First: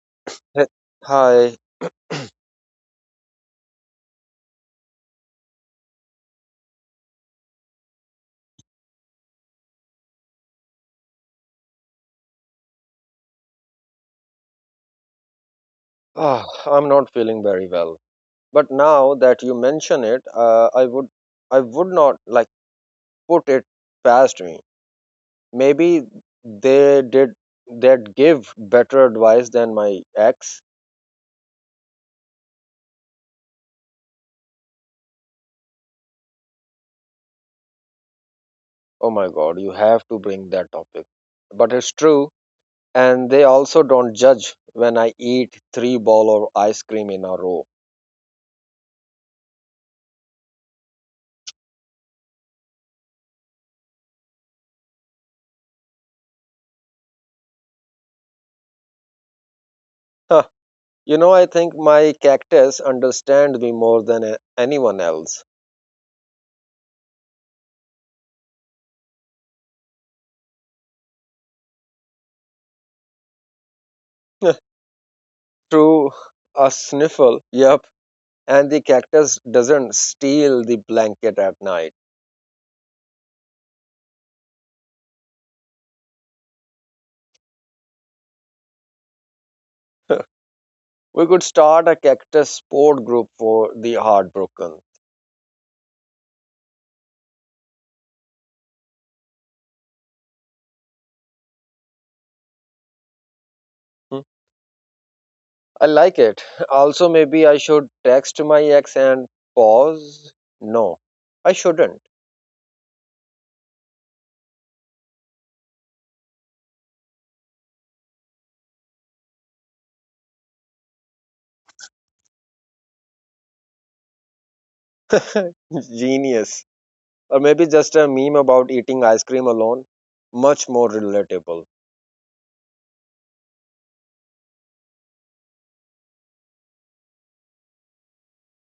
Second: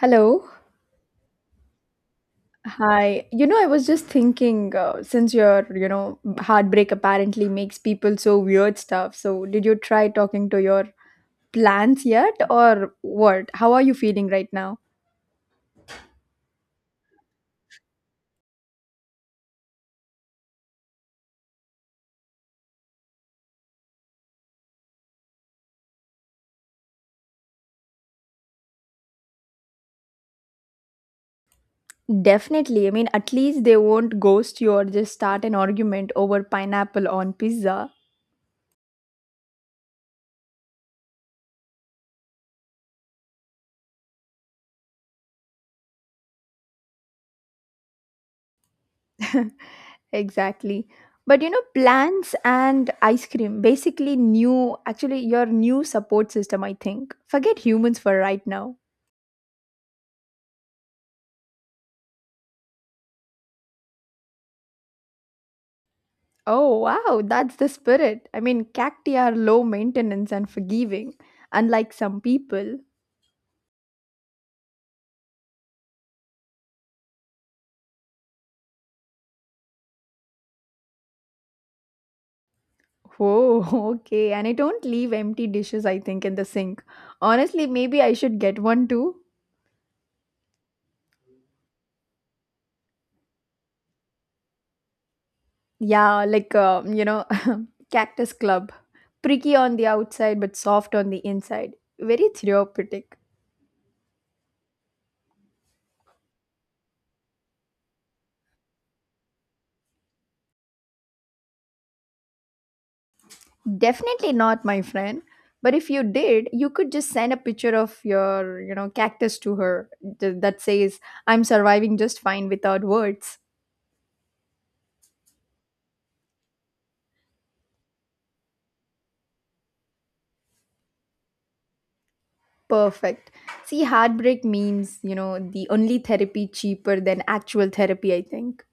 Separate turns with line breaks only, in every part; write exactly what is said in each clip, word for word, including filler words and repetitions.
Hello.
Hey. Hi.
Hi. You know, I was just thinking, uh, since your, you know, heartbreak apparently makes people so weird stuff. So, did you try talking to your plants yet, or what? How are you feeling right now?
Ah, I'm not feeling very well. But now that you mention it, uh, I would, I would not like put it past me. Maybe they did, they give better advice than my ex.
Definitely. I mean, at least they won't ghost you or just start an argument over pineapple on pizza.
Oh my God, you have to bring that topic. But it's true, and they also don't judge when I eat three ball of ice cream in a row.
Exactly. But you know, plants and ice cream, basically new, actually, your new support system, I think. Forget humans for right now.
Huh. You know, I think my cactus understand me more than a- anyone else.
Oh, wow, that's the spirit. I mean, cacti are low maintenance and forgiving, unlike some people.
Through a sniffle. Yep. And the cactus doesn't steal the blanket at night.
Oh, okay. And I don't leave empty dishes, I think, in the sink. Honestly, maybe I should get one too.
We could start a cactus support group for the heartbroken.
Yeah, like, uh, you know, Cactus Club. Pricky on the outside, but soft on the inside. Very therapeutic.
Hmm. I like it. Also, maybe I should text my ex and pause. No, I shouldn't.
Definitely not, my friend. But if you did, you could just send a picture of your, you know, cactus to her th- that says, I'm surviving just fine without words.
Genius. Or maybe just a meme about eating ice cream alone. Much more relatable.
Perfect. See, heartbreak memes, you know, the only therapy cheaper than actual therapy, I think.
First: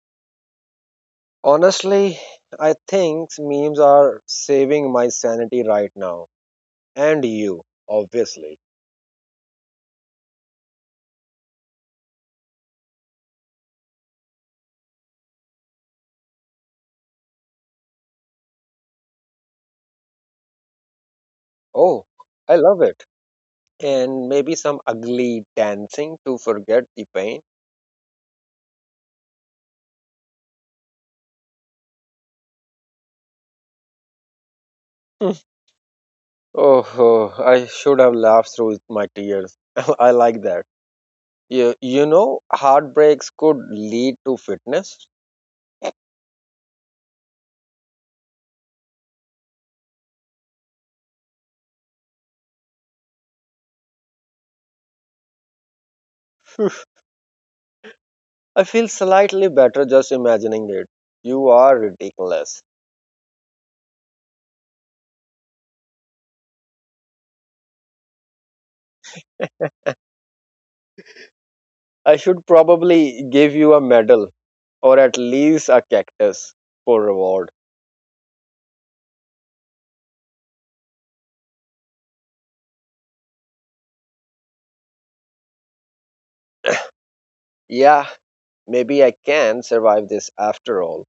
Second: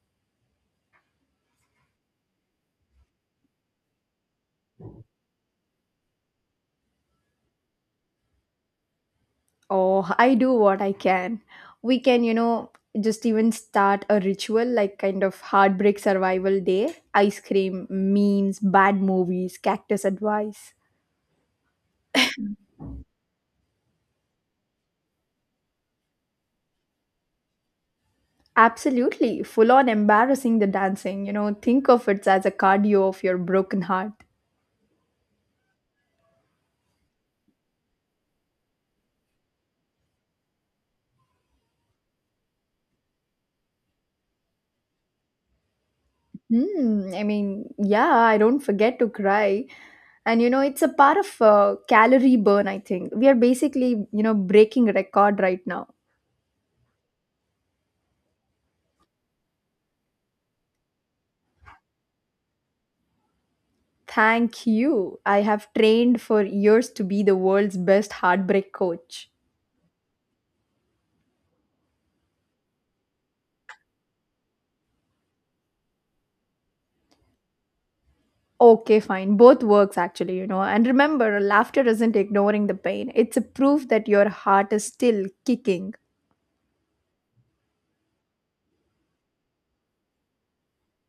Honestly, I think memes are saving my sanity right now. And you, obviously.
Oh, I do what I can. We can, you know, just even start a ritual like kind of heartbreak survival day ice cream, memes, bad movies, cactus advice.
Oh, I love it. And maybe some ugly dancing to forget the pain.
Absolutely, full on embarrassing the dancing. You know, think of it as a cardio of your broken heart.
Hmm. Oh, oh, I should have laughed through my tears. I like that. You, you know, heartbreaks could lead to fitness.
Hmm. I mean, yeah, I don't forget to cry. And you know, it's a part of uh, calorie burn, I think. We are basically, you know, breaking record right now.
I feel slightly better just imagining it. You are ridiculous.
Thank you. I have trained for years to be the world's best heartbreak coach.
I should probably give you a medal, or at least a cactus for reward.
Okay, fine. Both works actually, you know. And remember, laughter isn't ignoring the pain. It's a proof that your heart is still kicking.
Yeah. Maybe I can survive this after all,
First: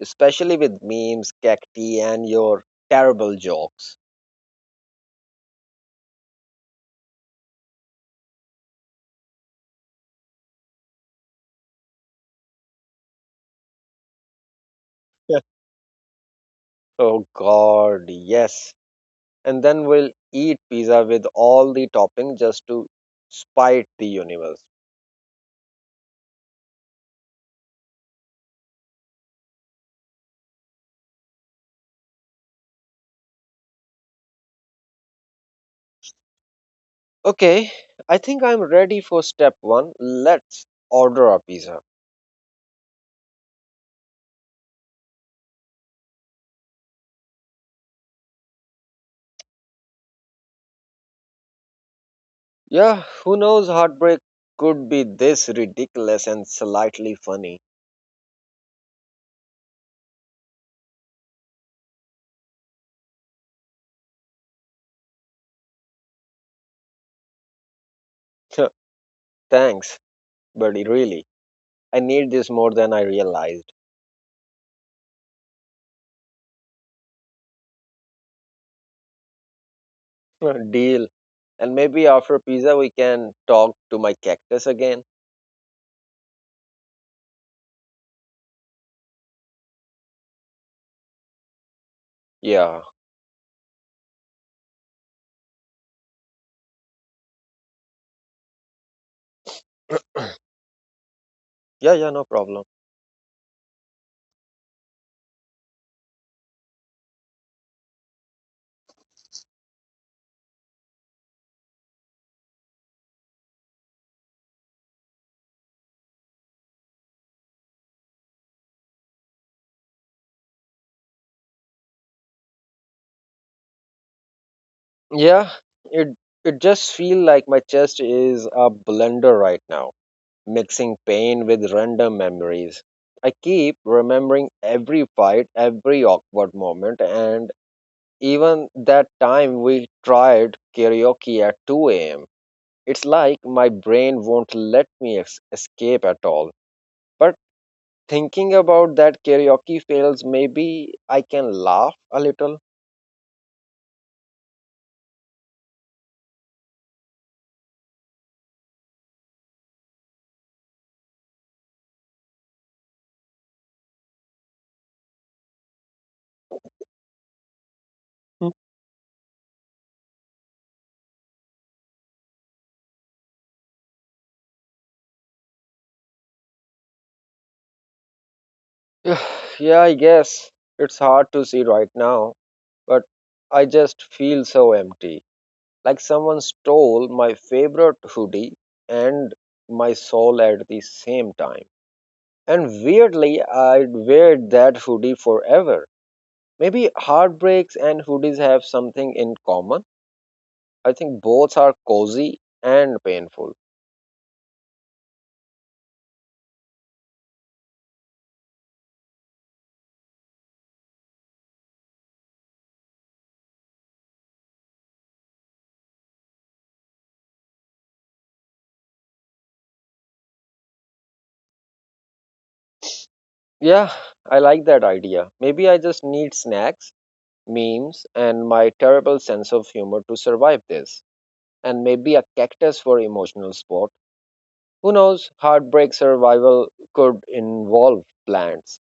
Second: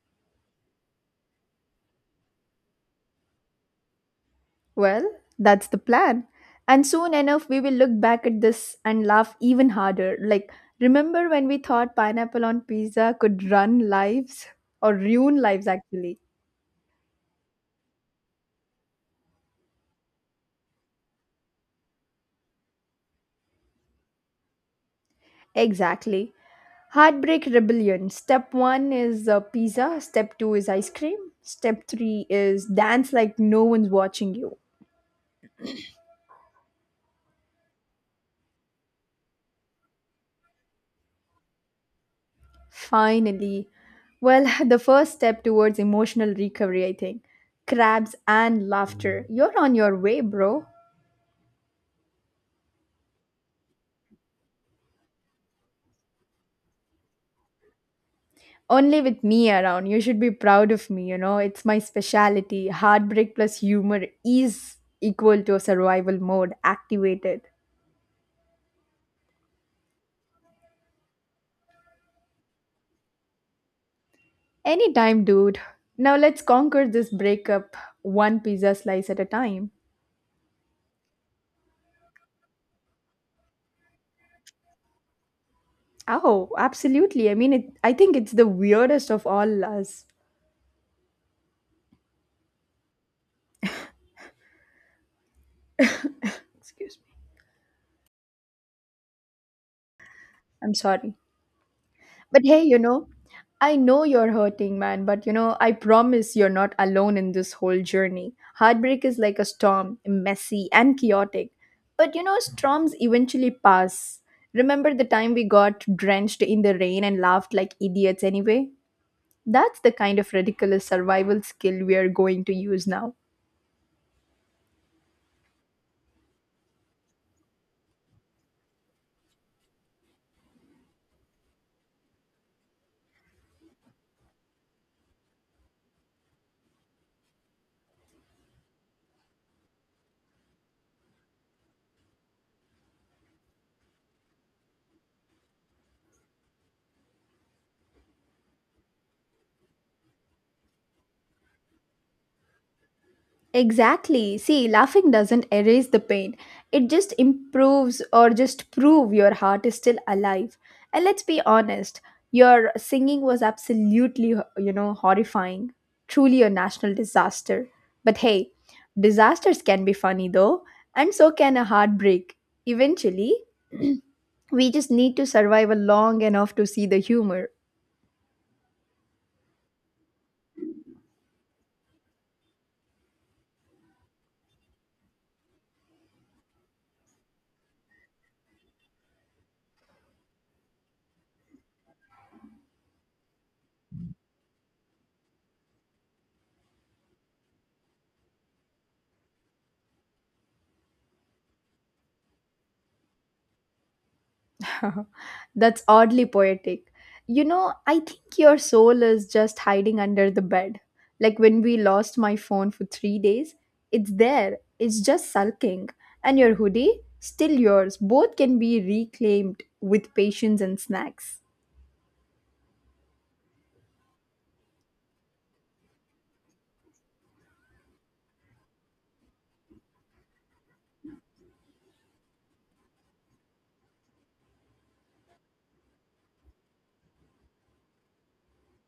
especially with memes, cacti, and your terrible jokes.
Well, that's the plan. And soon enough, we will look back at this and laugh even harder. Like, remember when we thought pineapple on pizza could run lives or ruin lives, actually?
Oh God, yes. And then we'll eat pizza with all the topping just to spite the universe.
Exactly. Heartbreak rebellion. Step one is uh, pizza, step two is ice cream, step three is dance like no one's watching you.
Okay, I think I'm ready for step one. Let's order a pizza.
Finally. Well, the first step towards emotional recovery, I think. Crabs and laughter. You're on your way, bro.
Yeah, who knows, heartbreak could be this ridiculous and slightly funny.
Only with me around. You should be proud of me, you know. It's my specialty. Heartbreak plus humor is equal to a survival mode activated.
Thanks, but really, I need this more than I realized.
Anytime, dude. Now let's conquer this breakup one pizza slice at a time.
Deal. And maybe after pizza, we can talk to my cactus again.
Oh, absolutely. I mean, it, I think it's the weirdest of all us.
Yeah.
Excuse me. I'm sorry.
Yeah, yeah, no
But hey,
problem.
you know, I know you're hurting, man, but you know, I promise you're not alone in this whole journey. Heartbreak is like a storm, messy and chaotic. But you know, storms eventually pass. Remember the time we got drenched in the rain and laughed like idiots anyway? That's the kind of ridiculous survival skill we are going to use now.
Yeah, it it just feel like my chest is a blender right now, mixing pain with random memories. I keep remembering every fight, every awkward moment, and even that time we tried karaoke at two a m. It's like my brain won't let me es- escape at all. But thinking about that karaoke fails, maybe I can laugh a little.
Exactly. See, laughing doesn't erase the pain. It just improves or just prove your heart is still alive. And let's be honest, your singing was absolutely, you know, horrifying. Truly a national disaster. But
Hmm.
hey, disasters can be funny though, and so can a heartbreak. Eventually, we just need to survive a long enough to see the humor.
Yeah, I guess it's hard to see right now, but I just feel so empty. Like someone stole my favorite hoodie and my soul at the same time. And weirdly, I'd wear that hoodie forever. Maybe heartbreaks and hoodies have something in common. I think both are cozy and painful.
That's oddly poetic. You know, I think your soul is just hiding under the bed. Like when we lost my phone for three days, it's there, it's just sulking. And your hoodie, still yours, both can be reclaimed with patience and snacks.
Yeah, I like that idea. Maybe I just need snacks, memes, and my terrible sense of humor to survive this. And maybe a cactus for emotional support. Who knows? Heartbreak survival could involve plants.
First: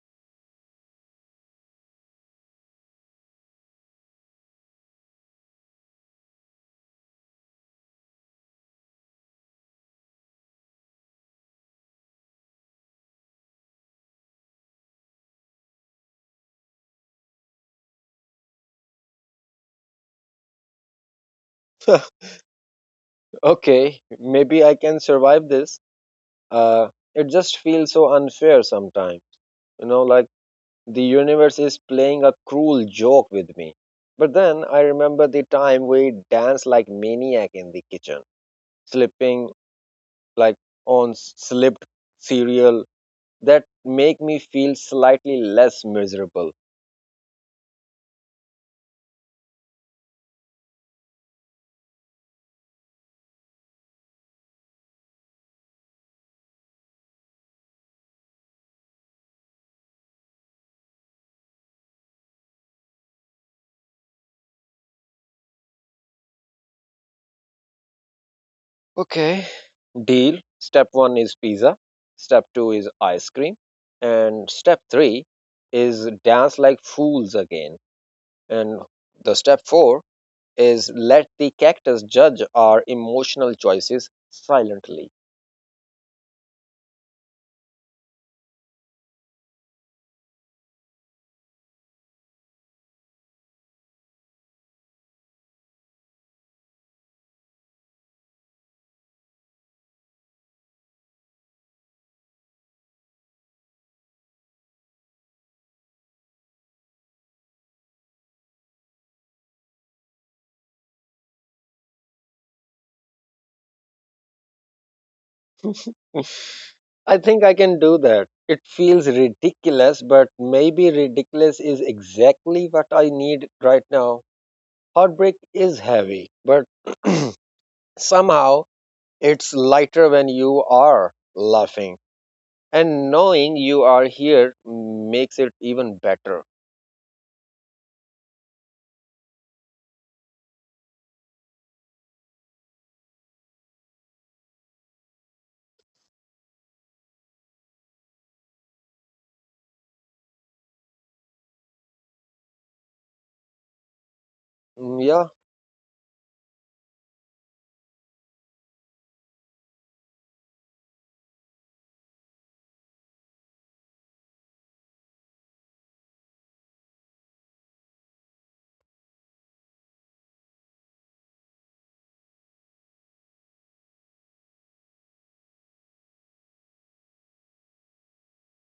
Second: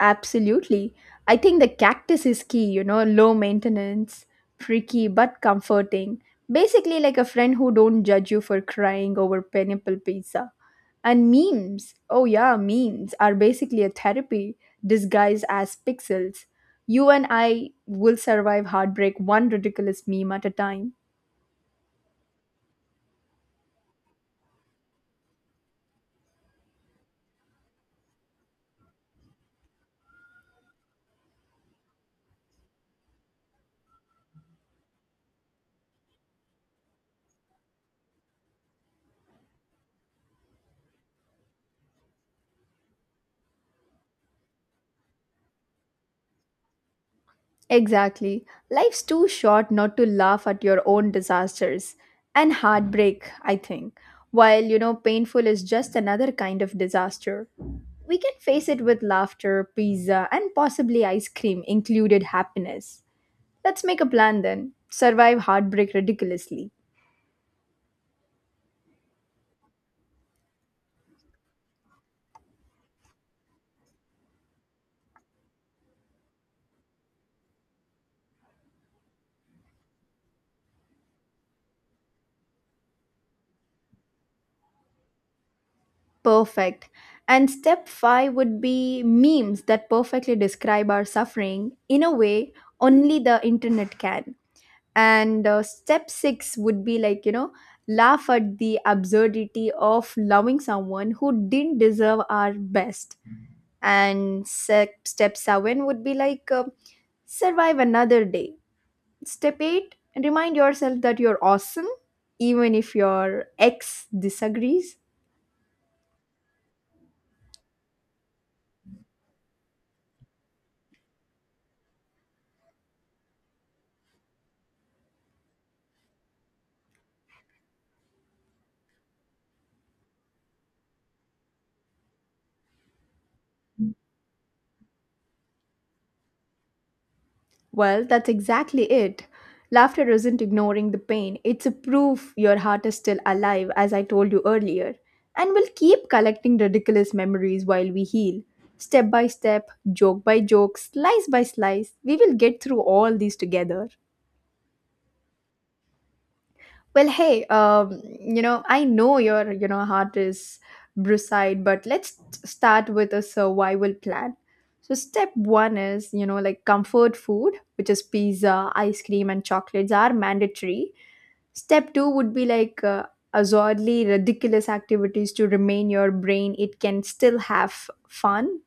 Absolutely. I think the cactus is key, you know, low maintenance, freaky but comforting. Basically like a friend who don't judge you for crying over pineapple pizza. And memes. Oh yeah, memes are basically a therapy disguised as pixels. You and I will survive heartbreak one ridiculous meme at a time.
Okay, maybe I can survive this. Uh, it just feels so unfair sometimes. You know, like the universe is playing a cruel joke with me. But then I remember the time we danced like maniac in the kitchen, slipping like on slipped cereal that make me feel slightly less miserable.
Exactly. Life's too short not to laugh at your own disasters and heartbreak, I think. While, you know, painful is just another kind of disaster. We can face it with laughter, pizza, and possibly ice cream, included happiness. Let's make a plan then. Survive heartbreak ridiculously.
Okay, deal. Step one is pizza, step two is ice cream, and step three is dance like fools again. And the step four is let the cactus judge our emotional choices silently.
Perfect. And step five would be memes that perfectly describe our suffering in a way only the internet can. and uh, step six would be like you know laugh at the absurdity of loving someone who didn't deserve our best and se- step seven would be like uh, survive another day step eight remind yourself that you're awesome even if your ex disagrees.
I think I can do that. It feels ridiculous, but maybe ridiculous is exactly what I need right now. Heartbreak is heavy, but somehow it's lighter when you are laughing. And knowing you are here makes it even better.
Well, that's exactly it. Laughter isn't ignoring the pain, it's a proof your heart is still alive, as I told you earlier, and will keep collecting ridiculous memories while we heal. Step by step, joke by joke, slice by slice, we will get through all these together.
Mm. Yeah.
Well, hey, um, you know, I know your, you know, heart is brucide, but let's t- start with a survival plan. So step one is, you know, like comfort food, which is pizza, ice cream, and chocolates are mandatory. Step two would be like uh, absurdly ridiculous activities to remain your brain. It can still have fun.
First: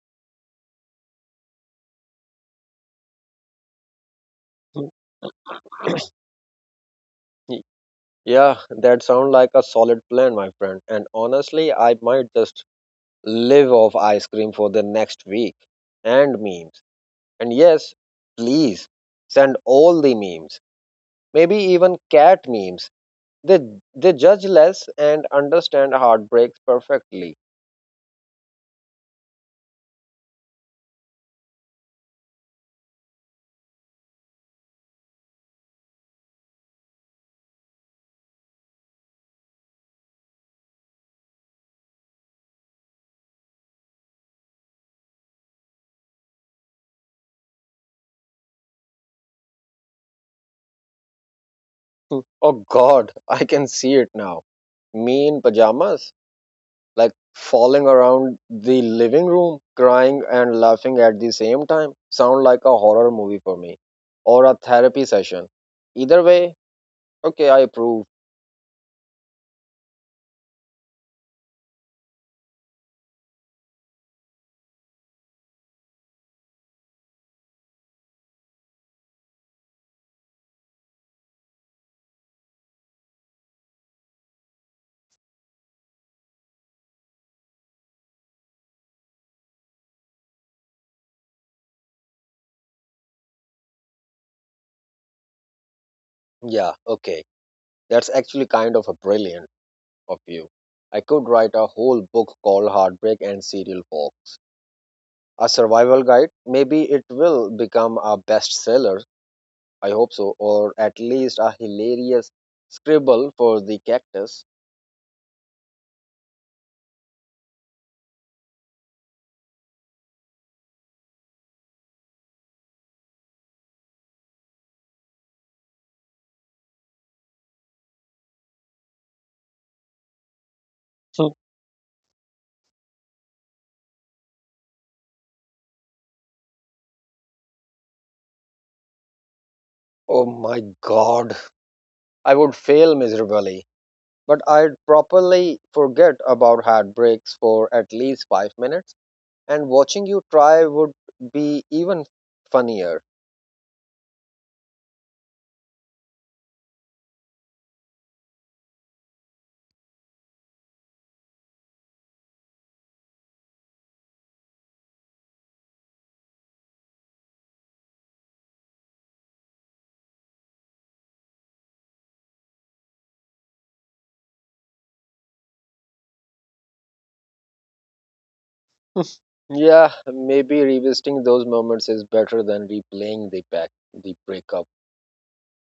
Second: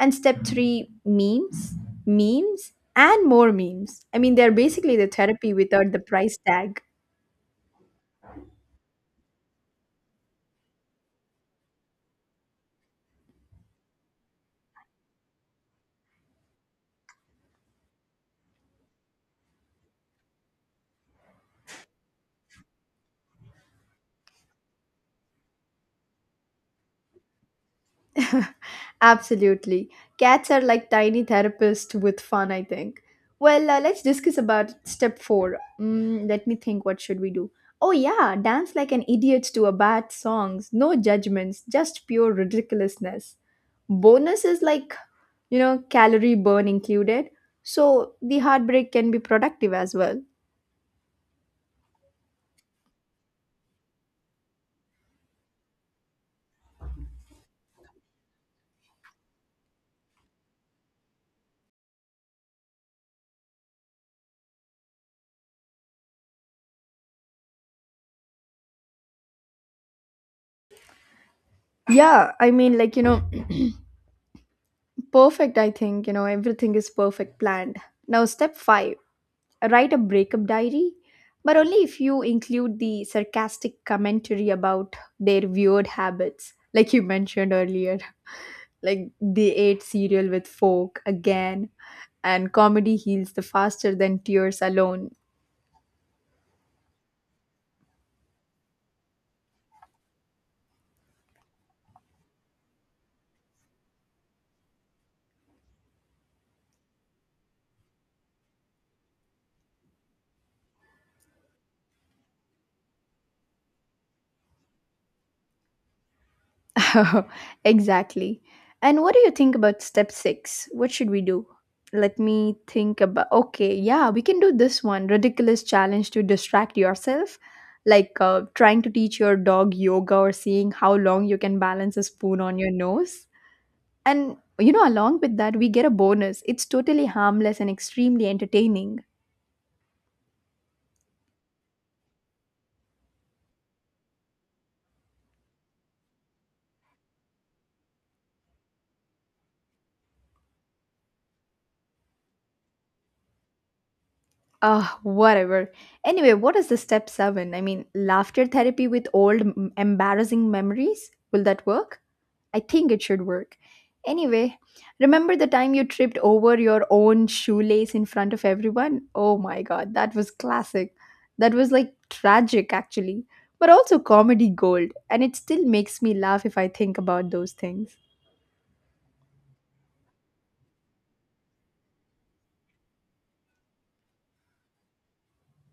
And step three, memes, memes, and more memes. I mean, they're basically the therapy without the price tag.
Y- yeah, that sounds like a solid plan, my friend. And honestly, I might just live off ice cream for the next week and memes. And yes, please send all the memes, maybe even cat memes. They, they judge less and understand heartbreaks perfectly.
Absolutely. Cats are like tiny therapists with fun, I think. Well, uh, let's discuss about step four. Mm, let me think, what should we do? Oh, yeah, dance like an idiot to a bad songs. No judgments, just pure ridiculousness. Bonus is like, you know, calorie burn included. So the heartbreak can be productive as well.
Oh God, I can see it now. Me in pajamas, like falling around the living room, crying and laughing at the same time. Sound like a horror movie for me, or a therapy session. Either way, okay, I approve.
Yeah, I mean, like, you know, perfect, I think, you know, everything is perfect planned. Now, step five write a breakup diary, but only if you include the sarcastic commentary about their weird habits, like you mentioned earlier. Like they ate cereal with fork again, and comedy heals the faster than tears alone.
Yeah, okay. That's actually kind of a brilliant of you. I could write a whole book called Heartbreak and Serial Folk, a survival guide. Maybe it will become a bestseller. I hope so, or at least a hilarious scribble for the cactus.
exactly. And what do you think about step six? What should we do? Let me think about. Okay, yeah, we can do this one ridiculous challenge to distract yourself, like uh, trying to teach your dog yoga or seeing how long
So,
you can balance a spoon on your nose. And you know, along with that, we get a bonus. It's totally harmless and extremely entertaining.
oh my god, I would fail miserably, but I'd properly forget about heartbreaks for at least five minutes, and watching you try would be even funnier.
Ah, whatever. Anyway, what is the step seven? I mean, laughter therapy with old m- embarrassing memories? Will that work? I think it should work. Anyway, remember the time you tripped over your own shoelace in front of everyone? Oh my god, that was classic. That was like tragic actually, but also comedy gold, and it still makes me laugh if I think about those things.
Yeah, maybe revisiting those moments is better than replaying the back the breakup.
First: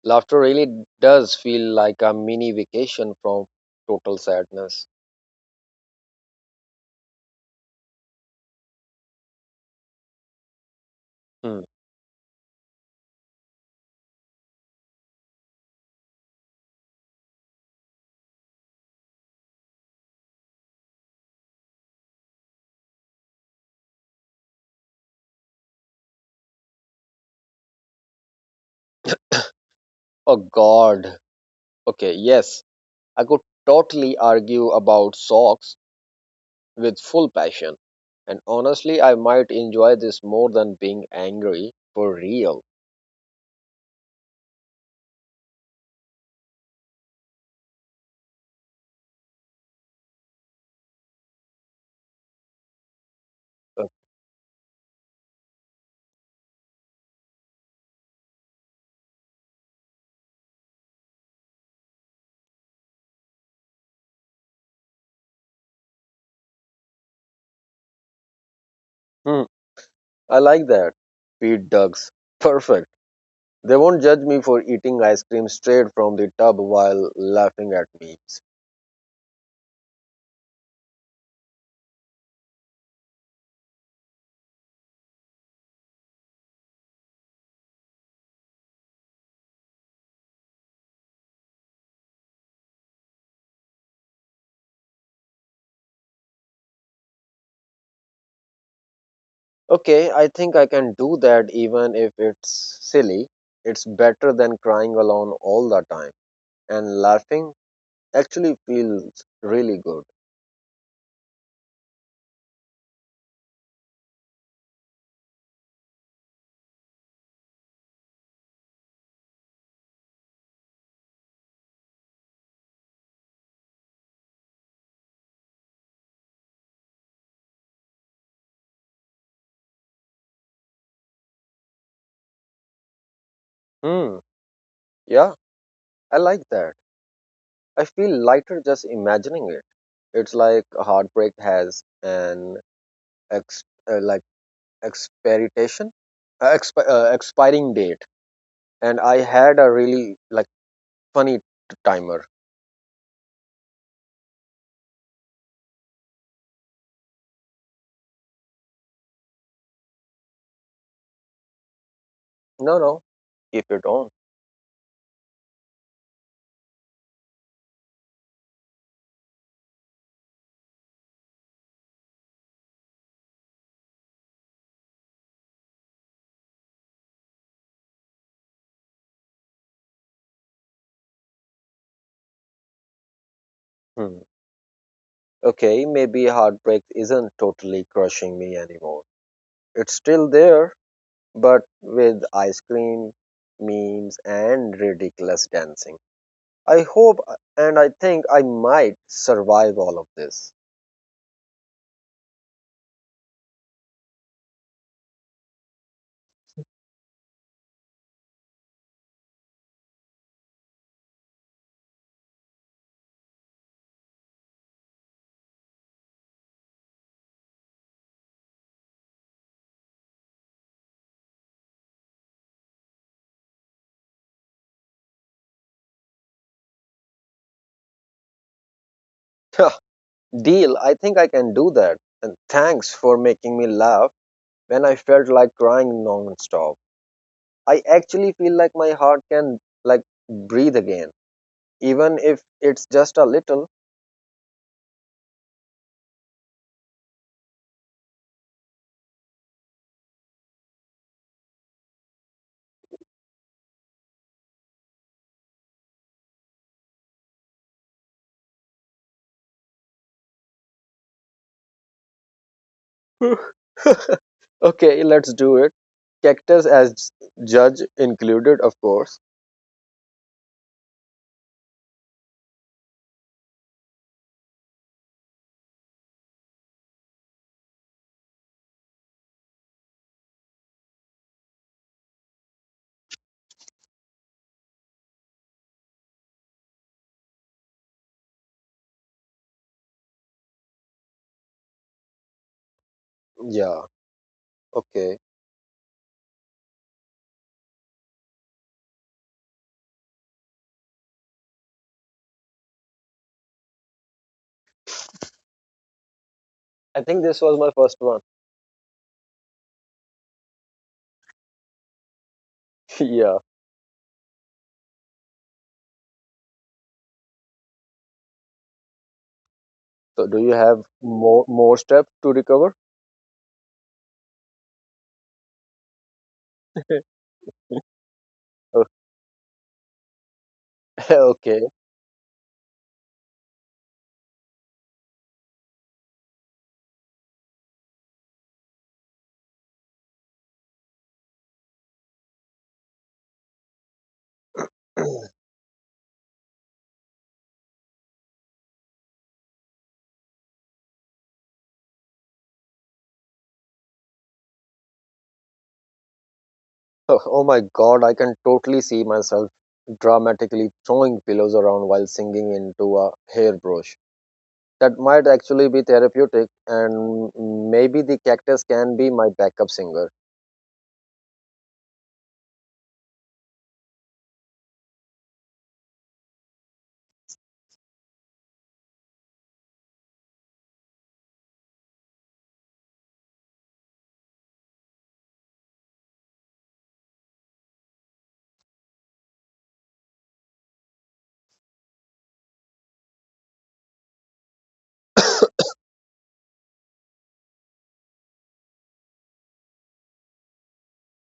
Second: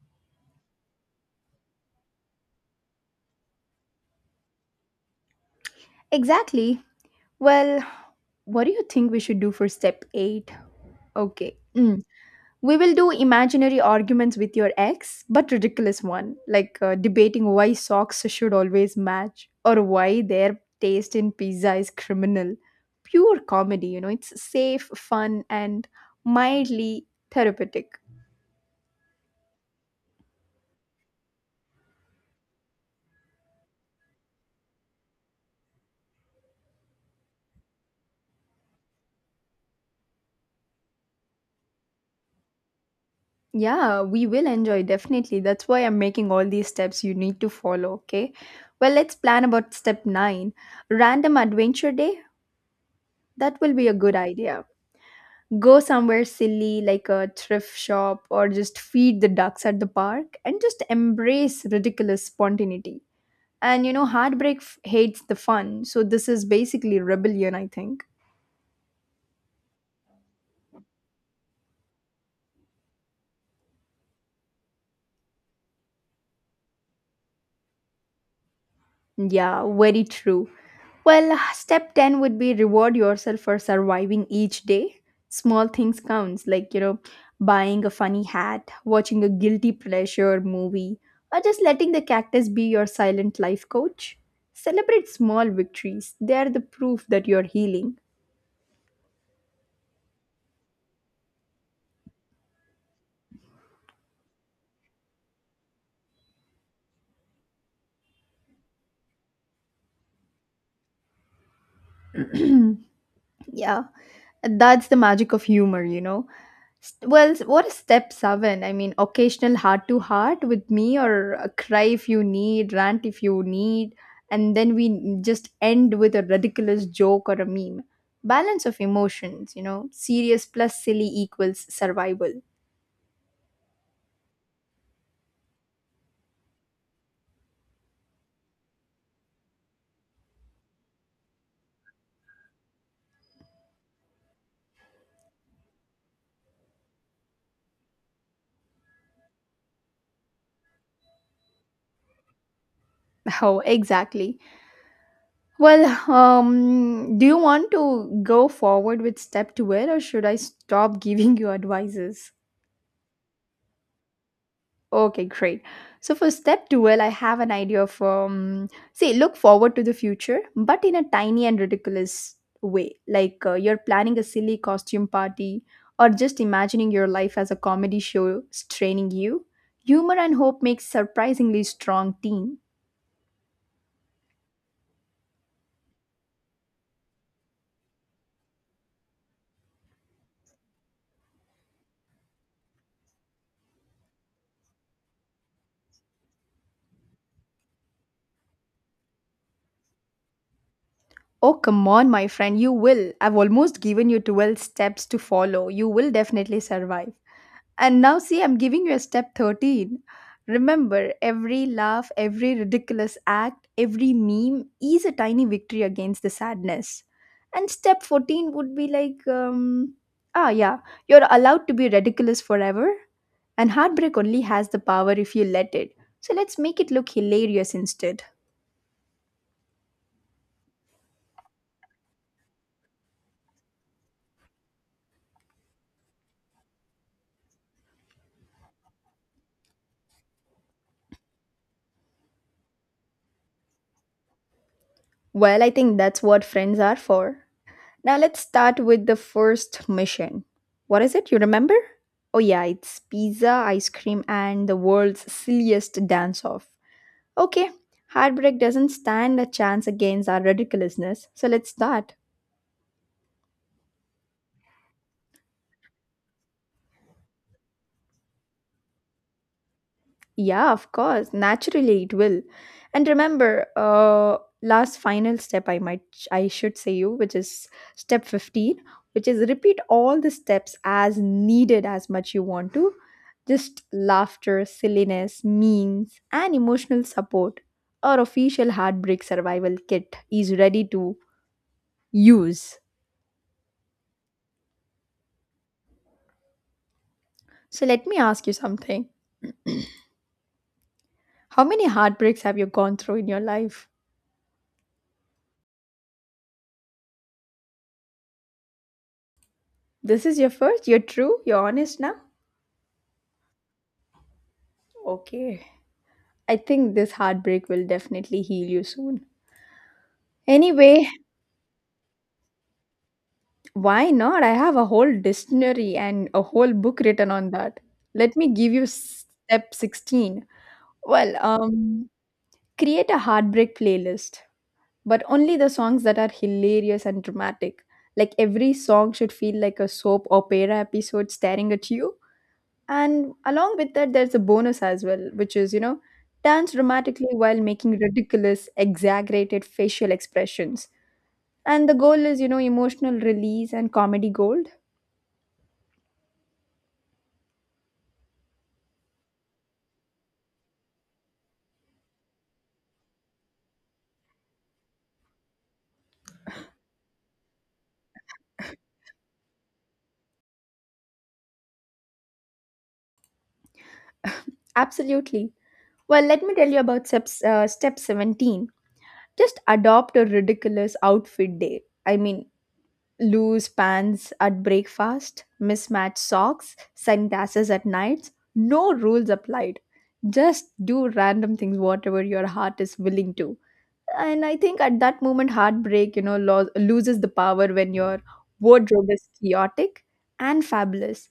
Laughter really does feel like a mini vacation from total sadness.
Exactly. Well, what do you think we should do for step eight? Okay.
Hmm.
mm, We will do imaginary arguments with your ex, but ridiculous one, like uh, debating why socks should always match or why their taste in pizza is criminal. Pure comedy, you know, it's safe, fun, and mildly therapeutic.
Oh God. Okay, yes, I could totally argue about socks with full passion. And honestly, I might enjoy this more than being angry for real.
Yeah, we will enjoy definitely. That's why I'm making all these steps you need to follow, okay? Well, let's plan about step nine random adventure day. That will
Uh,
be a good idea. Go somewhere silly like a thrift shop or just feed the ducks at the park and just embrace ridiculous spontaneity. And you know, heartbreak f- hates the fun, so this is basically rebellion, I think.
Hmm, I like that. Pete Ducks. Perfect. They won't judge me for eating ice cream straight from the tub while laughing at memes.
Yeah, very true. Well, step ten would be reward yourself for surviving each day. Small things counts like, you know, buying a funny hat, watching a guilty pleasure movie, or just letting the cactus be your silent life coach. Celebrate small victories. They are the proof that you're healing.
Okay, I think I can do that even if it's silly. It's better than crying alone all the time. And laughing actually feels really good.
yeah, that's the magic of humor, you know. S- Well, s- what is step seven? I mean, occasional heart to heart with me, or a cry if you need, rant if you need, and then we n- just end with a ridiculous joke or a meme. Balance of emotions, you know, serious plus silly equals survival.
Hmm, yeah. I like that. I feel lighter just imagining it. It's like heartbreak has an ex uh, like expiration, uh, expi uh, expiring date, and I had a really like funny t- timer.
Oh, exactly. Well, um, do you want to go forward with step twelve or should I stop giving you advices?
No, no, keep it on.
Okay, great. So for step twelve, I have an idea of um, say, look forward to the future, but in a tiny and ridiculous way. Like uh, you're planning a silly costume party or just imagining your life as a comedy show straining you. Humor and hope makes surprisingly strong team.
Hmm. Okay, maybe heartbreak isn't totally crushing me anymore. It's still there, but with ice cream, memes, and ridiculous dancing. I hope and I think I might survive all of this.
Oh, come on, my friend, you will. I've almost given you twelve steps to follow. You will definitely survive. And now, see, I'm giving you a step thirteen. Remember, every laugh, every ridiculous act, every meme is a tiny victory against the sadness. And step fourteen would be like, um, ah, yeah, you're allowed to be ridiculous forever. And heartbreak only has the power if you let it. So let's make it look hilarious instead.
Deal, I think I can do that. And thanks for making me laugh when I felt like crying non-stop. I actually feel like my heart can like breathe again, even if it's just a little.
Well, I think that's what friends are for. Now let's start with the first mission. What is it? You remember? Oh, yeah, it's pizza, ice cream, and the world's silliest dance off. Okay, heartbreak doesn't stand a chance against our ridiculousness, so let's start.
Okay, let's do it. Cactus as judge included, of course.
Yeah, of course. Naturally, it will. And remember, uh, last final step I might I should say you, which is step fifteen, which is repeat all the steps as needed as much you want to. Just laughter, silliness, memes, and emotional support. Our official heartbreak survival kit is ready to use.
Yeah, okay.
So let me ask you something. How many heartbreaks have you gone through in your life?
I think this was my first one.
This is your first? You're true? You're honest now?
Yeah.
Okay. I think this heartbreak will definitely heal you soon.
So do you have
Anyway,
more more steps to recover?
why not? I have a whole dictionary and a whole book written on that. Let me give you step sixteen. Well,
Okay.
um, create a heartbreak playlist, but only the songs that are hilarious and dramatic. Like every song should feel like a soap opera episode staring at you. And along with that, there's a bonus as well, which is, you know, dance dramatically while making ridiculous, exaggerated facial expressions. And the goal is, you know, emotional release and comedy gold.
Oh my god, I can totally see myself dramatically throwing pillows around while singing into a hairbrush. That might actually be therapeutic, and maybe the cactus can be my backup singer.
Absolutely. Well, let me tell you about step, uh, step seventeen. Just adopt a ridiculous outfit day. I mean, loose pants at breakfast, mismatched socks, sunglasses at night. No rules applied. Just do random things, whatever your heart is willing to. And I think at that moment heartbreak, you know, lo- loses the power when your wardrobe is chaotic and fabulous.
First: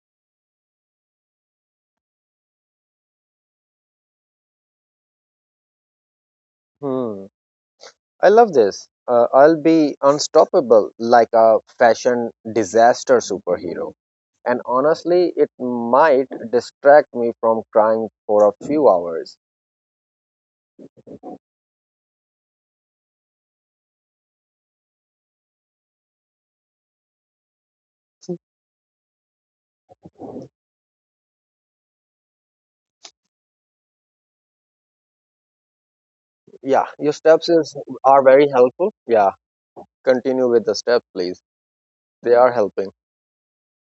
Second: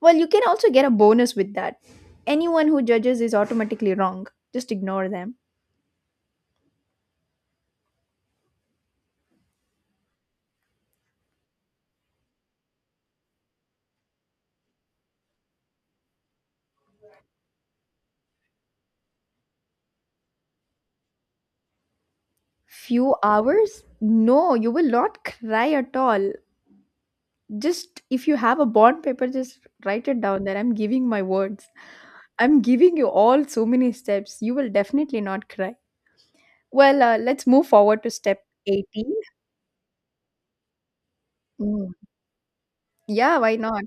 Well, you can also get a bonus with that. Anyone who judges is automatically wrong. Just ignore them.
Hmm. I love this. Uh, I'll be unstoppable like a fashion disaster superhero. And honestly, it might distract me from crying for a few hours.
Few hours? No, you will not cry at all. Just if you have a bond paper, just write it down that I'm giving my words. I'm giving you all so many steps. You will definitely not cry.
Yeah,
Well,
your
uh, let's
steps
move
is,
forward to
are
step
very helpful.
eighteen.
Yeah, continue with the steps, please.
Mm,
They are helping.
yeah, why not?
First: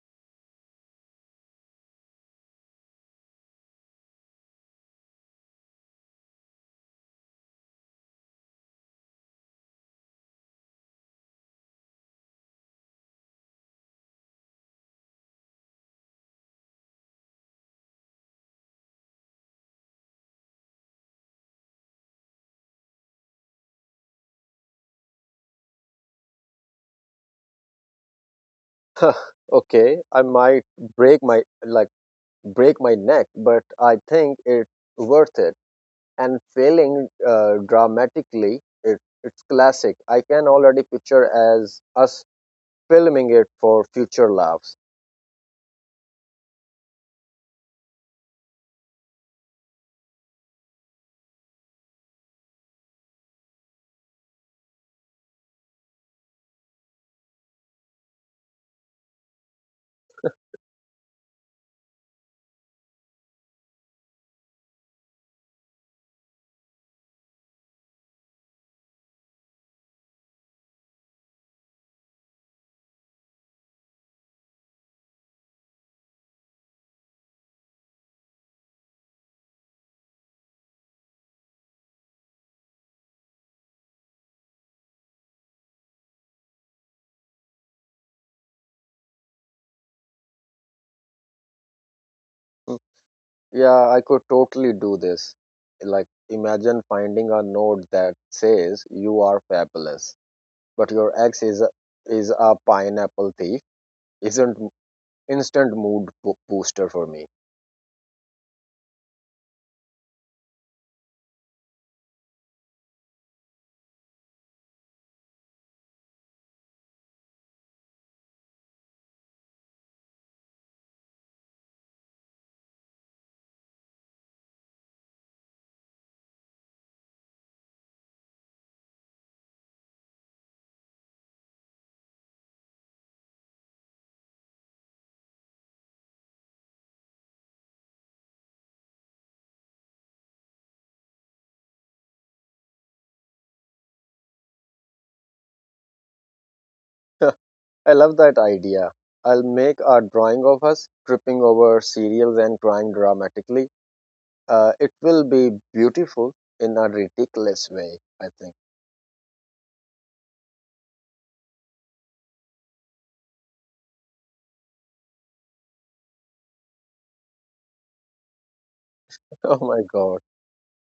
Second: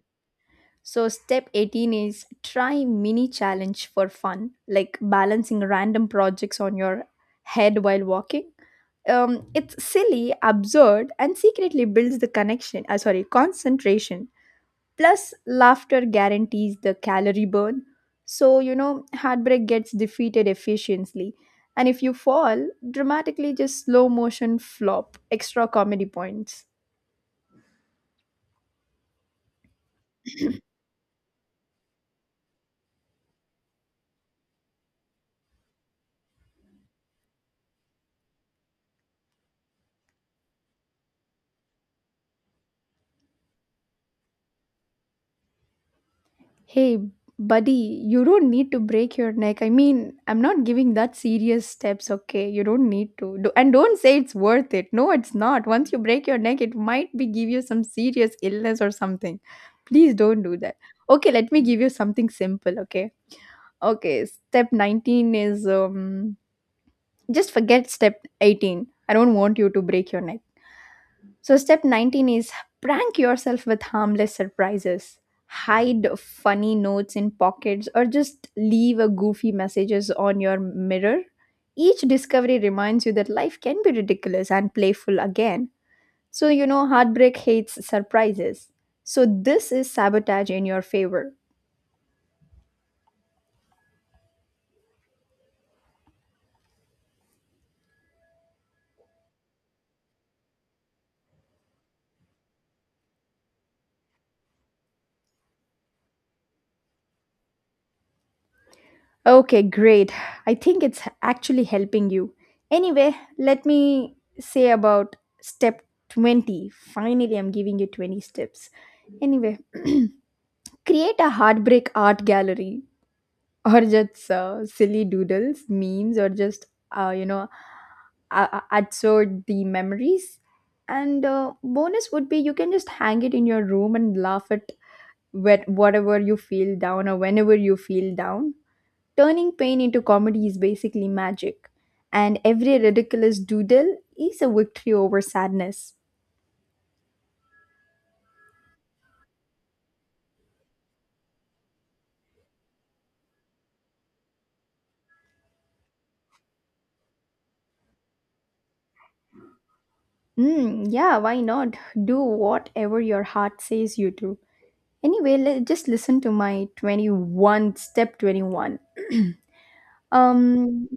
So, step eighteen is try mini challenge for fun, like balancing random projects on your head while walking. Um, it's silly, absurd, and secretly builds the connection, uh, sorry, concentration. Plus, laughter guarantees the calorie burn. So, you know, heartbreak gets defeated efficiently. And if you fall, dramatically just slow motion flop, extra comedy points.
Okay, I might break my like break my neck, but I think it's worth it. And failing uh, dramatically, it, it's classic. I can already picture as us filming it for future laughs.
Hey, buddy, you don't need to break your neck. I mean, I'm not giving that serious steps, okay? You don't need to. Do- and don't say it's worth it. No, it's not. Once you break your neck, it might be give you some serious illness or something. Please don't do that. Okay, let me give you something simple, okay? Okay, step nineteen is um just forget step eighteen. I don't want you to break your neck. So, step nineteen is prank yourself with harmless surprises. Hide funny notes in pockets or just leave a goofy messages on your mirror. Each discovery reminds you that life can be ridiculous and playful again. So, you know, heartbreak hates surprises. So, this is sabotage in your favor.
Hmm, yeah, I could totally do this. Like, imagine finding a note that says you are fabulous, but your ex is a, is a pineapple thief. Isn't instant mood bo- booster for me.
Okay, great. I think it's actually helping you. Anyway, let me say about step twenty. Finally, I'm giving you twenty steps. Anyway, create a heartbreak art gallery, or just uh, silly doodles, memes, or just, uh, you know, uh, absorb the memories. And uh, bonus would be you can just hang it in your room and laugh at wh- whatever you feel down or whenever you feel down. Turning pain into comedy is basically magic, and every ridiculous doodle is a victory over sadness.
I love that idea. I'll make a drawing of us tripping over cereals and crying dramatically. Uh, it will be beautiful in a ridiculous way, I think.
Mm, yeah, why not? Do whatever your heart says you to. Anyway, le- just listen to my twenty-one step twenty-one.
Oh my god.
um,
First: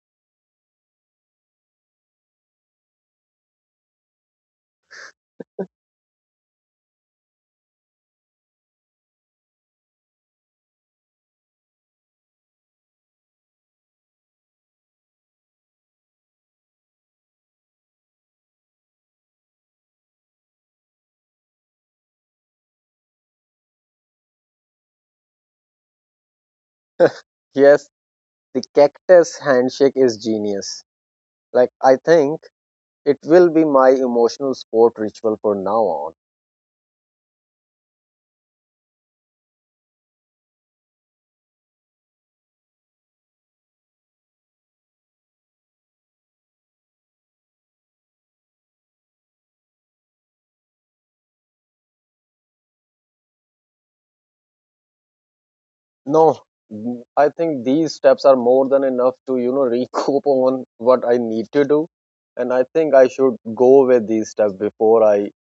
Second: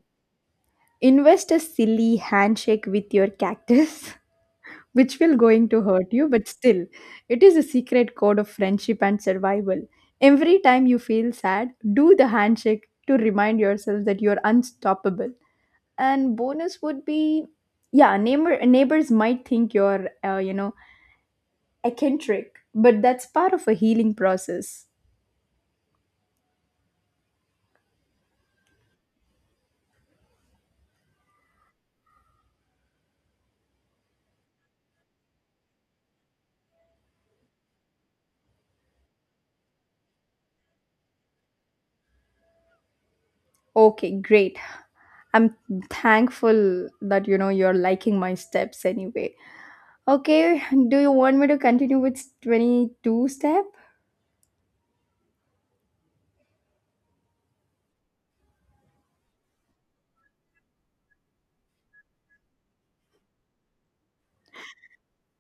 Invest a silly handshake with your cactus, which will going to hurt you, but still it is a secret code of friendship and survival. Every time you feel sad, do the handshake to remind yourself that you're unstoppable. And bonus would be, yeah, neighbor neighbors might think you're uh, you know, eccentric, but that's part of a healing process.
Yes, the cactus handshake is genius. Like, I think it will be my emotional sport ritual for now on.
Okay, great. I'm thankful that, you know, you're liking my steps. Anyway, okay, do you want me to continue with twenty-two step?
No, I think these steps are more than enough to, you know, recoup on what I need to do. And I think I should go with these steps before I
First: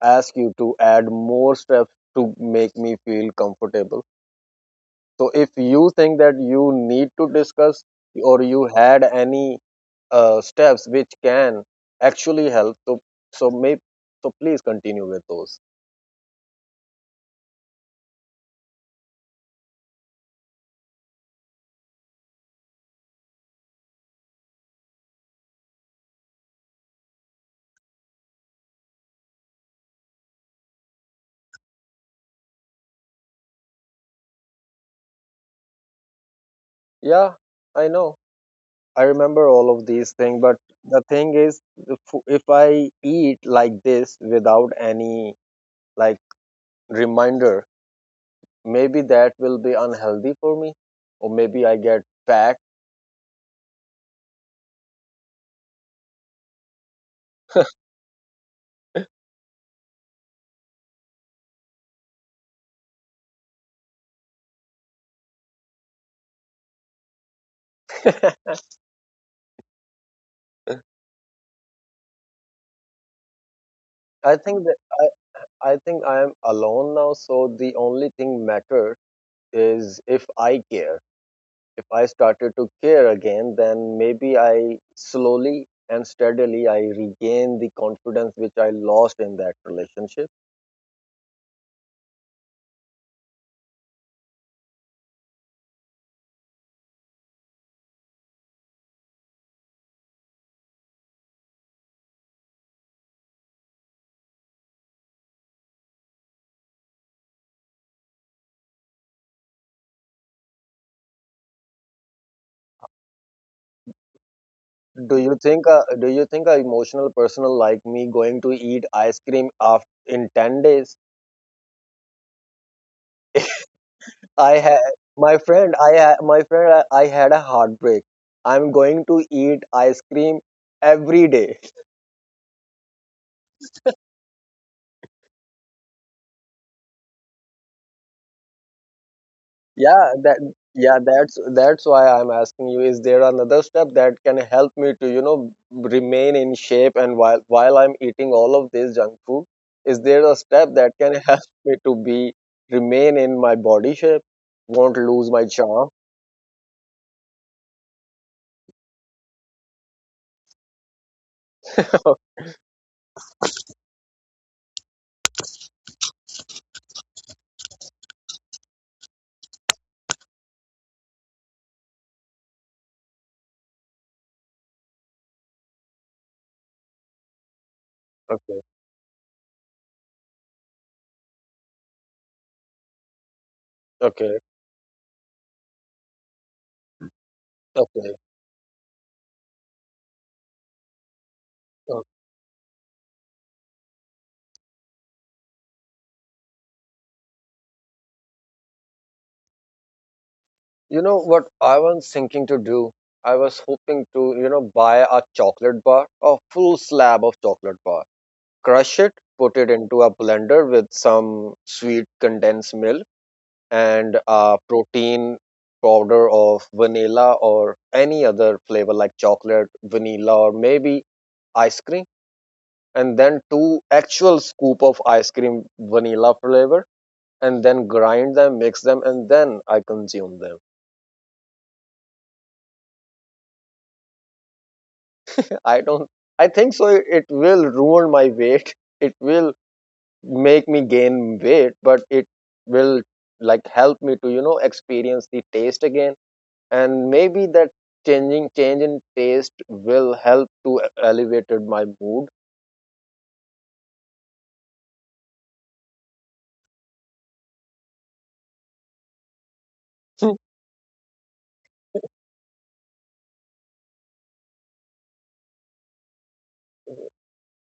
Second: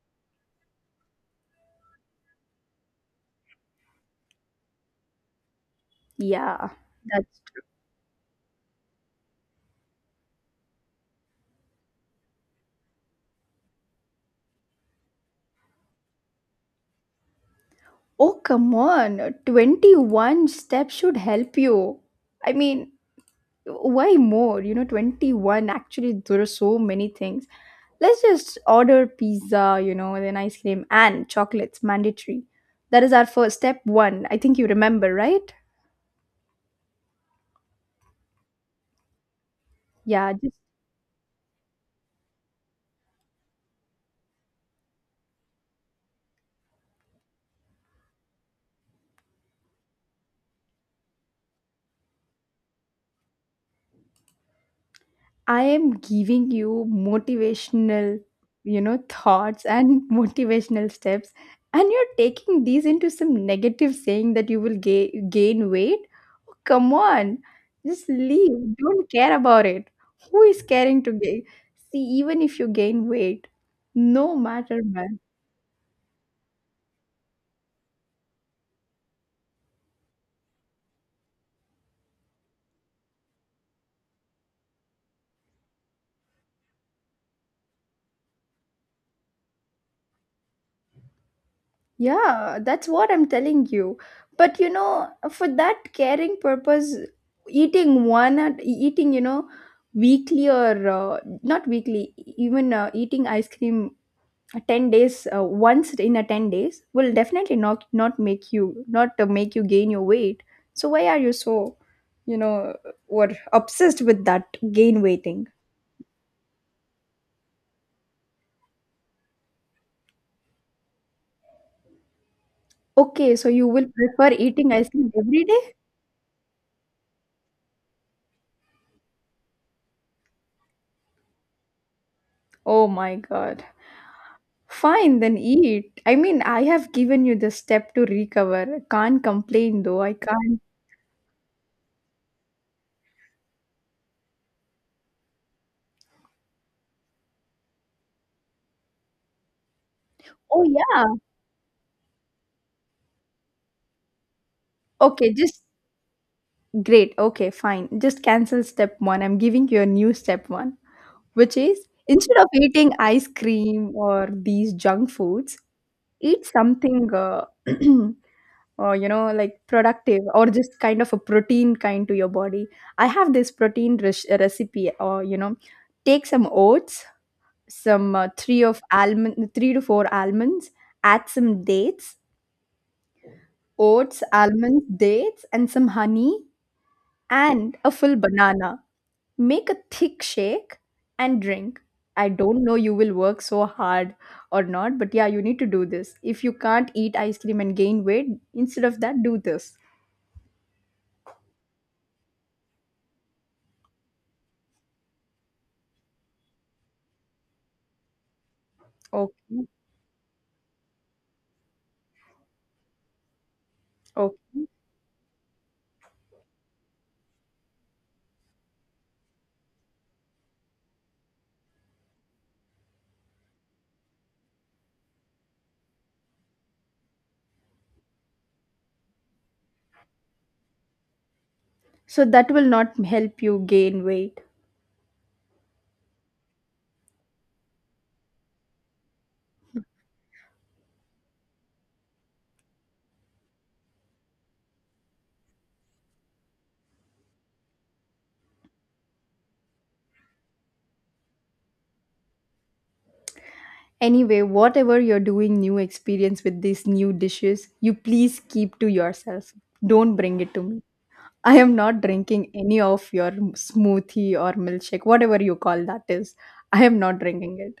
ask you to add more steps to make me feel comfortable. So if you think that
yeah
you need to
that's
discuss or you had any uh, steps which can actually help, so so may so please continue with those.
Oh, come on. twenty-one steps should help you. I mean, why more? You know, twenty-one, actually, there are so many things. Let's just order pizza, you know, then ice cream and chocolates, mandatory. That is our first step one. I think you remember, right?
Yeah, I know. I remember all of these
Yeah,
things,
just
but the thing is, the fo- if I eat like this without any like reminder, maybe that will be unhealthy for me, or maybe I get fat.
I am giving you motivational, you know, thoughts and motivational steps, and you're taking these into some negative saying that you will ga- gain weight. Oh, come on, just
I
leave. Don't care about it. Who is caring to gain? See, even if you gain weight, no
think that
matter.
I, I think I am alone now, so the only thing matter is if I care. If I started to care again, then maybe I slowly and steadily I regain the confidence which I lost in that relationship.
Yeah, that's what I'm telling you. But you know, for that caring purpose, eating one at eating, you know, weekly or uh, not weekly, even uh, eating ice cream uh, ten days uh, once in a ten days will definitely not not make you not uh, make you gain your weight. So why are you so, you know, or obsessed with that gain
Do you
weighting?
think a do you think a emotional person like me going to eat ice cream after in ten days?
Okay, so you will prefer
I
eating
had
ice cream
my
every day?
friend, I ha- my friend, I, I had a heartbreak. I'm going to eat ice cream every day.
Oh my God. Fine, then eat. I mean, I have given you the step to recover. Can't complain though. I
Yeah, that
can't.
yeah, that's that's why I'm asking you. Is there another step that can help me to you know remain in shape, and while while I'm eating all of this junk food, is there a
Oh,
step that
yeah.
can help me to be remain in my body shape? Won't lose
Okay,
my
just
charm.
great. Okay, fine. Just cancel step one. I'm giving you a new step one, which is
Oh,
instead of eating ice cream or these junk foods, eat something, uh, or you know, like productive or just kind of a protein kind to your body. I have this protein res- recipe, or you know, take some oats, some uh,
okay,
three of almond, three to four almonds, add some dates, oats,
okay,
almonds, dates, and some honey, and a full
okay.
banana. Make a thick shake and drink.
Oh,
I don't know you will work so hard or not, but yeah, you need to do this. If you can't eat ice cream and gain weight, instead of that, do this.
you know what I was thinking to do? I was hoping to, you know, buy a chocolate bar, a full slab of chocolate bar, crush it, put
Okay.
it into a blender with some sweet condensed milk and a
Okay.
protein powder of vanilla or any other flavor like chocolate, vanilla, or maybe ice cream, and then two actual scoop of ice cream vanilla flavor and then grind them, mix them, and then I consume them.
So that will not help you gain weight.
I don't. I think so. It will ruin my weight. It will make me gain weight, but it will like help me to you know experience the taste again. And maybe that changing change in taste will help to elevated my mood.
Anyway, whatever you're doing new experience with these new dishes, you please keep to yourself. Don't bring it to me. I am not drinking any of your smoothie or milkshake, whatever you call that is. I am not drinking it.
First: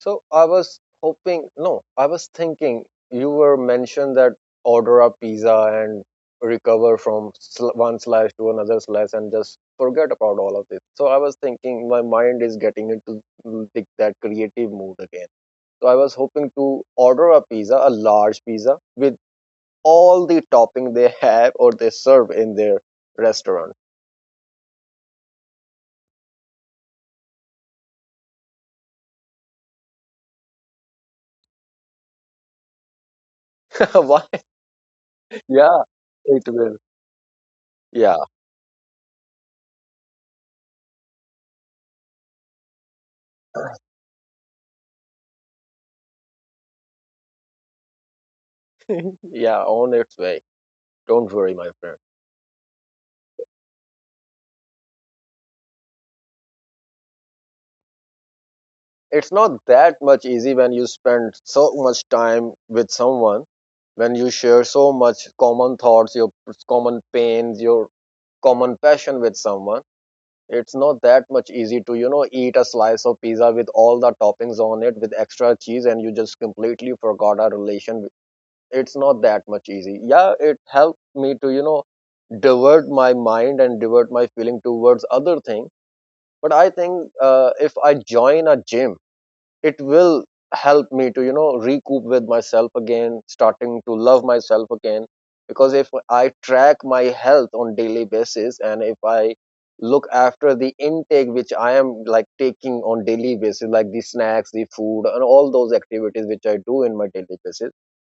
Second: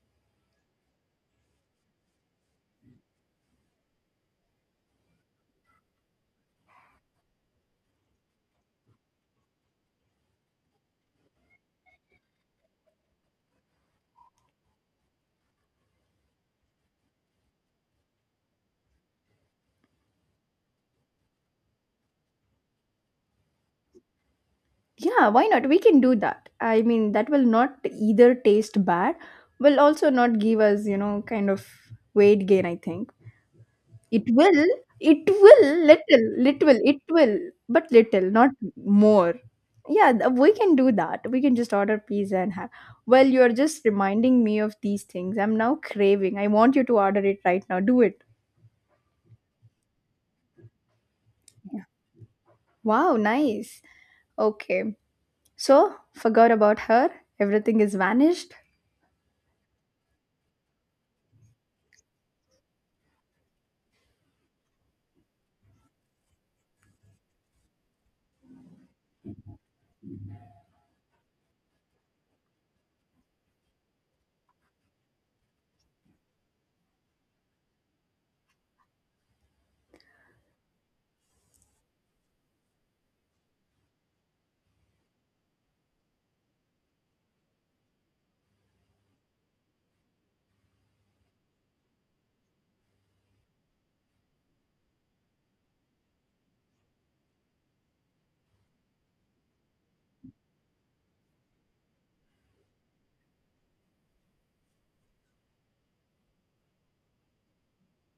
So I was hoping, no, I was thinking you were mentioned that order a pizza and recover from sl- one slice to another slice and just forget about all of this. So I was thinking my mind is getting into mm, the, that creative mood again. So I was hoping to order a pizza, a large pizza with all the topping they have or they serve in their restaurant.
Yeah, why not? We can do that. I mean, that will not either taste bad, will also not give us, you know, kind of weight gain, I think. It
Why?
will. It will.
Yeah,
Little.
it
Little.
will.
It will. But
Yeah,
little, not more. Yeah, th- we can do that. We can just order pizza and have. Well, you're just reminding me of these things. I'm now craving. I want you to order it right now. Do it.
yeah, on its way. Don't worry, my
Yeah.
friend.
Wow, nice. Okay. So, forgot about her. Everything is vanished.
It's not that much easy when you spend so much time with someone, when you share so much common thoughts, your common pains, your common passion with someone. It's not that much easy to you know eat a slice of pizza with all the toppings on it with extra cheese and you just completely forgot our relation. It's not that much easy, yeah, it helped me to you know divert my mind and divert my feeling towards other thing. But I think uh, if I join a gym, it will help me to you know recoup with myself again, starting to love myself again. Because if I track my health on daily basis, and if I look after the intake which I am like taking on daily basis, like the snacks, the food, and all those activities which I do in my daily basis,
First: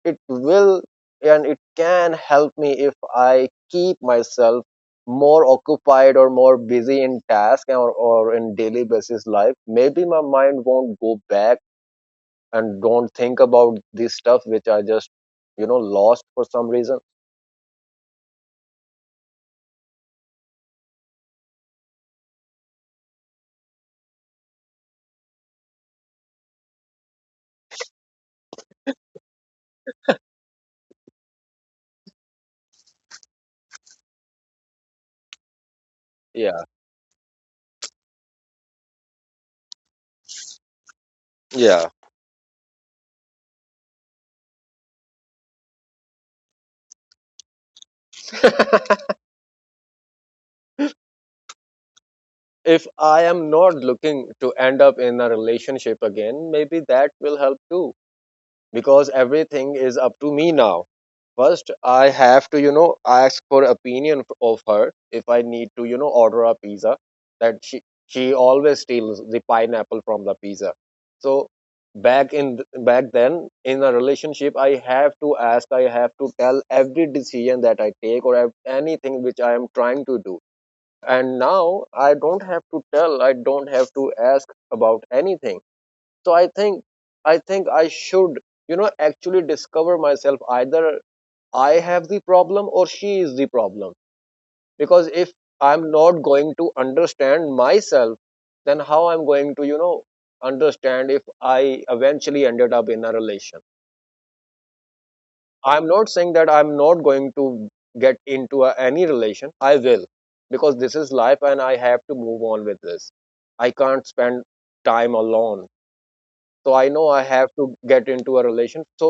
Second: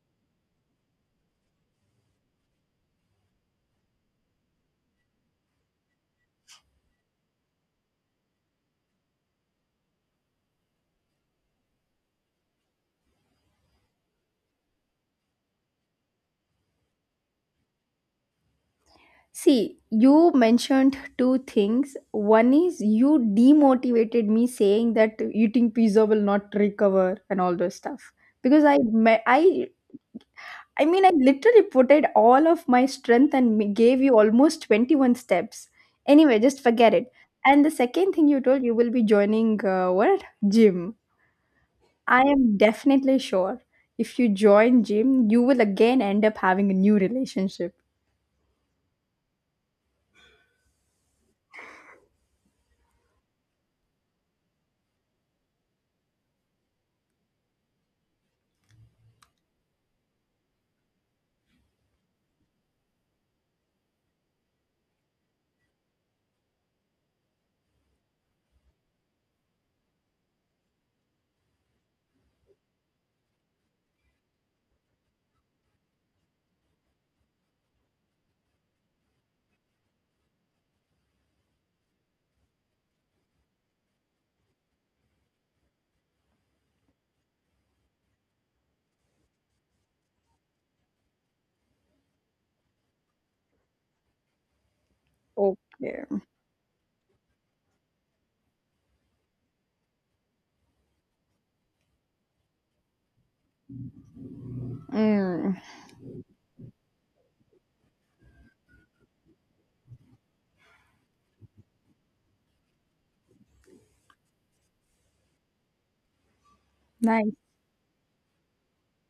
it will, and it can help me if I keep myself more occupied or more busy in task, or, or in daily basis life, maybe my mind won't go back and don't think about this stuff which I just you know lost for some reason.
See, you mentioned two things. One is you demotivated me saying that eating pizza will not recover and all those stuff because I me- I I mean I literally put it all of my strength and m- gave you almost twenty-one steps. Anyway, just
Yeah,
forget it. And the second thing you told you will be joining uh, what gym.
yeah,
I am definitely sure if you join gym, you will again end up having a new relationship.
if I am not looking to end up in a relationship again, maybe that will help too, because everything is up to me now. First, I have to, you know, ask for opinion f- of her if I need to, you know, order a pizza. That she she always steals the pineapple from the pizza. So back in th- back then in a relationship, I have to ask. I have to tell every decision that I take, or ev- anything which I am trying to do. And now I don't have to tell. I don't have to ask about anything. So i think i think I should, you know actually discover myself, either I have the problem or she is the problem. Because if I'm
Okay.
not going to understand myself, then how I'm going to, you know understand if I eventually ended up in a relation.
Mm.
I'm not saying that I'm not going to get into a, any relation, I will, because this is life and I have to move on with this. I can't spend time alone, so I know I
Nice.
have to get into a relation. So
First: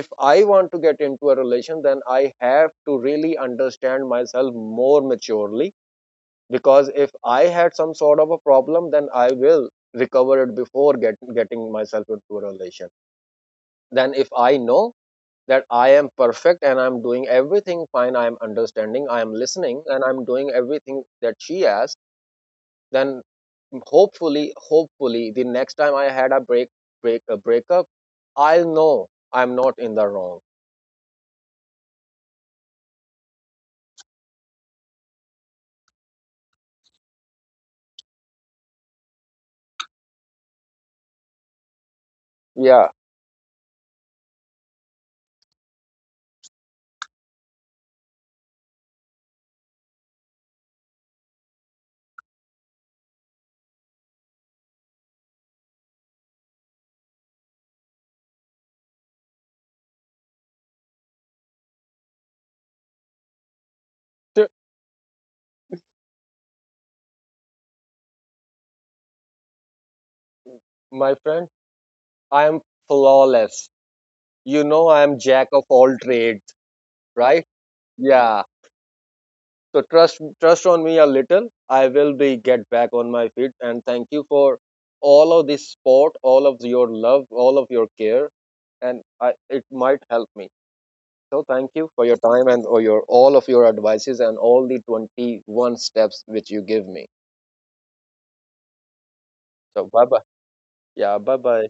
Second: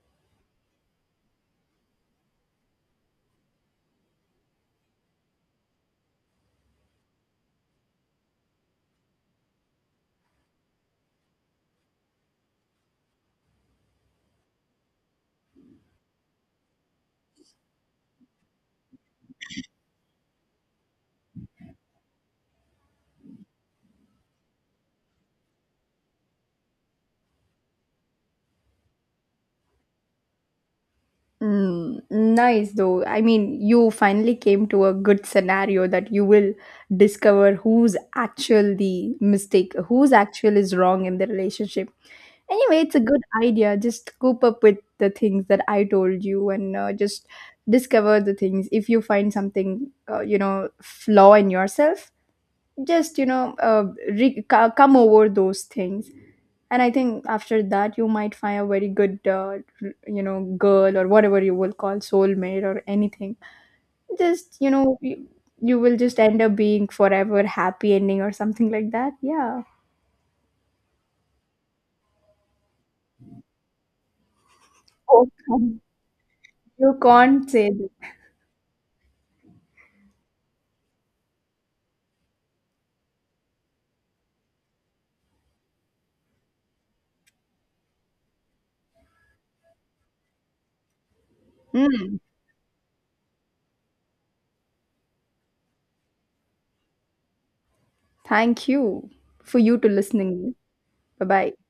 if I want to get into a relation, then I have to really understand myself more maturely. Because if I had some sort of a problem, then I will recover it before get, getting myself into a relation. Then if I know that I am perfect and I'm doing everything fine, I'm understanding, I'm listening, and I'm doing everything that she asks, then hopefully hopefully the next time I had a break break a breakup, I'll know I'm not in the wrong.
Mm, nice though. I mean, you finally came to a good scenario that you will discover who's actual the mistake, who's actual is wrong in the relationship. Anyway,
Yeah,
it's a good idea. Just cope up with the things that I told you and uh, just discover the things. If you find something, uh, you know, flaw in yourself, just, you know, uh, re- co- come over those things. And I think after that you might find a very good uh, r- you know, girl or whatever you will call soulmate or anything. Just you know you, you will just end up being forever happy ending or something like that. Yeah,
my friend, I am flawless. You know I am
oh,
jack of all trades,
you
right?
can't say that.
Yeah. So trust trust on me a little. I will be get back on my feet, and thank you for all of this support, all of your love, all of your care, and I, it might help me. So thank you for your
Mm,
time, and or your all of your advices, and all the twenty-one steps which you give me.
thank you for you
So
to
bye bye.
listening me.
Yeah,
Bye
bye
bye.
bye.